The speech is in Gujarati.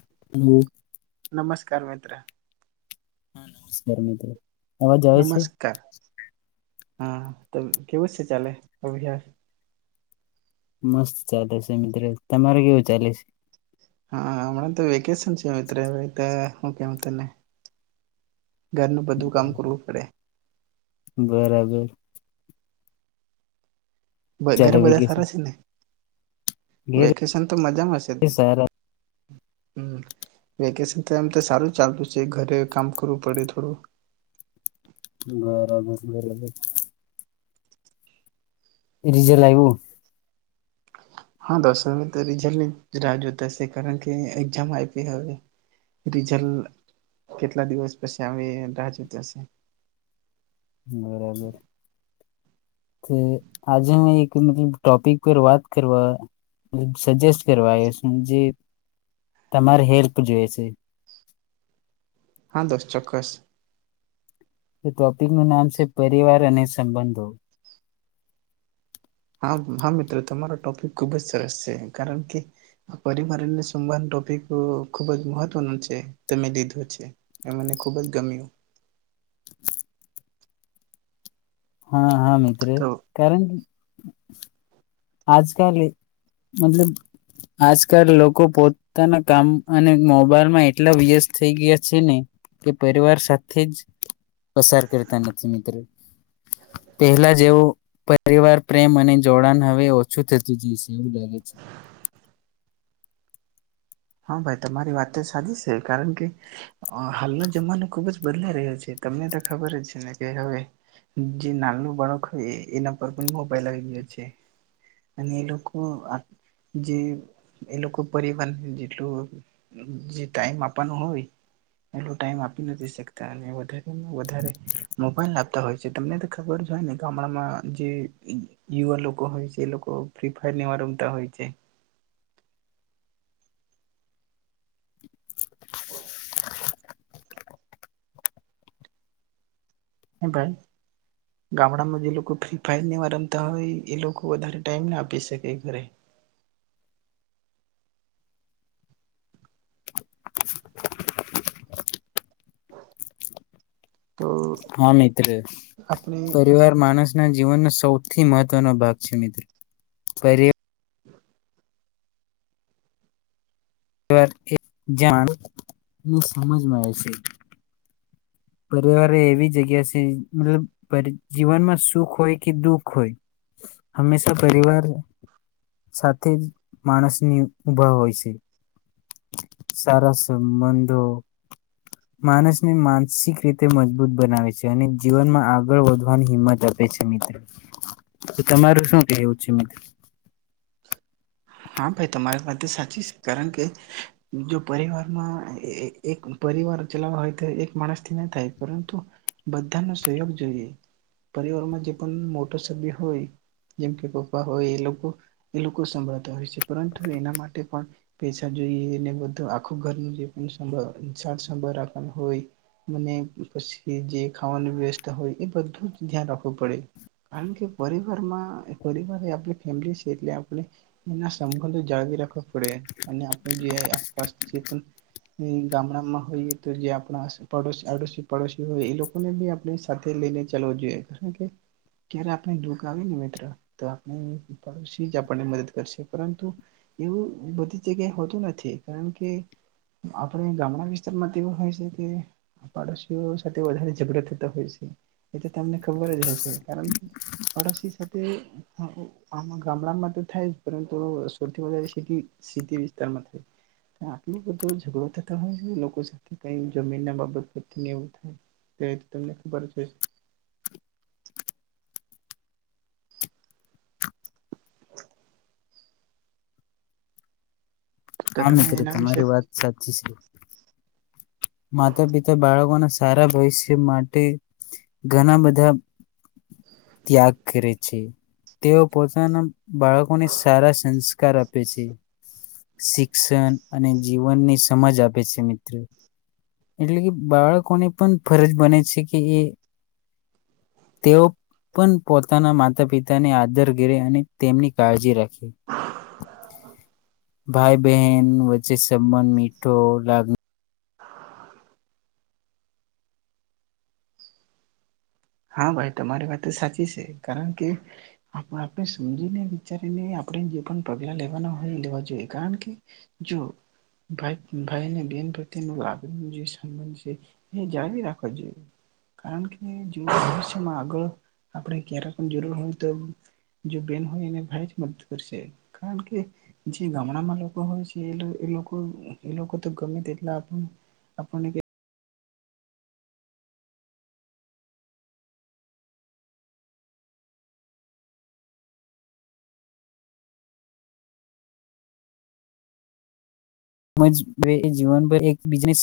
[inaudible] નમસ્કાર મિત્ર હા નમસ્કાર મિત્રો અવાજ આવે છે. [inaudible] નમસ્કાર હા તો કેવું છે ચાલે અભ્યાસ મસ્ત ચાલે છે મિત્ર તમાર કેવું ચાલે છે. હા હમણા તો વેકેશન [unintelligible] ઓકે હું તને ઘરનું બધું છે કામ કરવું પડે. બરાબર. ઘરે ચાલે બધા વેકેશન સારા છે ને ઘેર વેકેશન તો મજામાં હશે. એ સારા હ વેકેશન તો એમ તો સારું ચાલતું છે ઘરે કામ કરવું પડે થોડું [unintelligible] રીજેલ આયવું. હા દોશો તો રીઝલની રાહ જોતા હશે કારણ કે એક્ઝામ આપી હવે રીઝલ કેટલા દિવસ પછી આવે રાહ જોતા હશે. બરાબર તો આજે હું એક મતલબ ટોપિક પર વાત કરવા સજેસ્ટ કરવા આવ્યો છું જે તમારી હેલ્પ જોઈ છે હા દોસ્ત ચોક્કસ ટોપિકનું નામ છે પરિવાર અને સંબંધો હા-હા મિત્રો તમારો ટોપિક ખુબ જ સરસ છે કારણ કે પરિવાર સવાદ ટોપિક ખુબ જ મહત્વનું છે તમે લીધું છે એ મને ખુબ જ ગમ્યું. હા-હા મિત્ર તો કારણ. [inaudible] આજકાલ મતલબ આજકાલ લોકો પોતાના કામ અને મોબાઈલમાં એટલા વ્યત થઈ ગયા છે ને કે પરિવાર સાથે જ પસાર કરતા નથી મિત્રો પહેલા જેવો પરિવાર પ્રેમ અને જોડાણ હવે અ ઓછું થતું જાય છે એવું લાગે છે. હા ભાઈ તમારી વાત તો સાચી છે કારણ કે હાલનો જમાનો ખુબ જ બદલાઈ રહ્યો છે તમને તો ખબર જ છે ને કે હવે જે નાનું બાળક હોય એના પર પણ મોબાઈલ આવી ગયો છે અને એ લોકો જે એ લોકો પરિવાર એ જે ટાઈમ આપવાનું હોય એટલો ટાઈમ આપી નથી શકતા અને વધારે વધારે મોબાઈલ આપતા હોય છે તમને ખબર જ હોય ને ગામડામાં જે યુવા લોકો હોય છે એ લોકો ફ્રી ફાયરવ રમતા હોય છે. [inaudible] હ ભાઈ ગામડામાં જે લોકો ફ્રી ફાયર નીવા રમતા હોય એ લોકો વધારે ટાઈમ ના આપી શકે ઘરે. તો હા મિત્ર આપણે પરિવાર માણસ જીવનનો સૌથી મહત્વનો ભાગ છે મિત્રો [inaudible] [inaudible] [unintelligible] પરિવાર એવી જગ્યા છે મતલબ જીવનમાં સુખ હોય કે દુખ હોય હંમેશા પરિવાર સાથે જ માણસની ઊભા હોય છે. સારા સંબંધો માણસને માન માનસિક રીતે મજબૂત બનાવે છે અને જીવનમાં આગળ વધવાની હિંમત આપે છે મિત્ર તો તમારું શું કહેવું છે મિત્ર? હા ભાઈ, તમારી વાત સાચી છે. કારણ કે જો પરિવારમાં એક પરિવાર ચલાવ હોય તો, એક માણસ થી ના થાય. પરંતુ બધાનો સહયોગ જોઈએ પરિવારમાં જે પણ મોટા સભ્ય હોય, જેમ કે પપ્પા હોય એ લોકો. એ લોકો સાંભળતા હોય છે. પરંતુ એના માટે પણ. પેસા જોઈએ ને, બધું આખું ઘરનું જે પણ સાર સંભાળ રાખવાનું હોય, મને પછી જે ખાવાનું વ્યવસ્થા હોય, એ બધું જ ધ્યાન રાખવું પડે. કારણ કે પરિવારમાં પરિવાર આપણી ફેમિલી છે એટલે. [unintelligible] જાળવી રાખવા પડે. અને આપણે જે આસપાસ જે પણ ગામડામાં હોઈએ તો જે આસ આડોશી પડડોશી હોય એ લોકોને ભી આપણે સાથે લઈને ચાલવું જોઈએ. કારણ કે ક્યારે આપણે દુઃખ આવે ને, મિત્રો તો આપણે પડોશી જ. [unintelligible] એવું બધી જગ્યાએ હોતું નથી. કારણ કે આપણે ગામડા વિસ્તારમાં તો એવું હોય છે કે. પાડોશીઓ સાથે વધારે ઝઘડા થતા હોય છે. એ તો તમને ખબર જ હશે. કારણ કે પાડોશ સાથે આ ગામડામાં. થાય પરંતુ સૌથી વધારે સિટી સિટી વિસ્તારમાં થાય. આટલું બધું ઝઘડો થતા હોય છે. લોકો સાથે કેય જમીન ના બાબત એવું થાય, તો તમને ખબર જ હોય. [inaudible] તો હા તમે મિત્ર, એના વિશે તમારી વાત સાચી છે. માતા પિતા બાળકોના. સારા ભવિષ્ય માટે ઘણા બધા ત્યાગ કરે છે. તેઓ પોતાના. બાળકોને સારા. [unintelligible] આપે છે. શિક્ષણ અને જીવનની સમજ આપે છે, મિત્રો. એટલે કે બાળકોને પણ ફરજ બને છે કે એ તેઓ પણ પોતાના માતા પિતાને આદર કરે. અને તેમની કાળજી રાખે. ભાઈ બહેન વચ્ચે સંબંધ મીઠો લાગણી. હા ભાઈ, તમારી વાત સાચી છે. કારણ કે આપણે સમજીને વિચારીને આપણે જે પણ પગલા લેવાના હોય એ લેવા જોઈએ. કારણ કે જો ભાઈ અને બેન પ્રત્યેનો લાભ ન જે સબંધ છે. એ જાળવી રાખવો જોઈએ કારણ કે. [inaudible] આગળ આપણે ક્યારે પણ જરૂર હોય. તો જો બેન હોય એને ભાઈ જ મદદ કરશે. કારણ કે જે ગામડામાં લોકો હોય છે. એ એ લોકો એ લોકો તો ગમે તે એટલા આપણને. [unintelligible]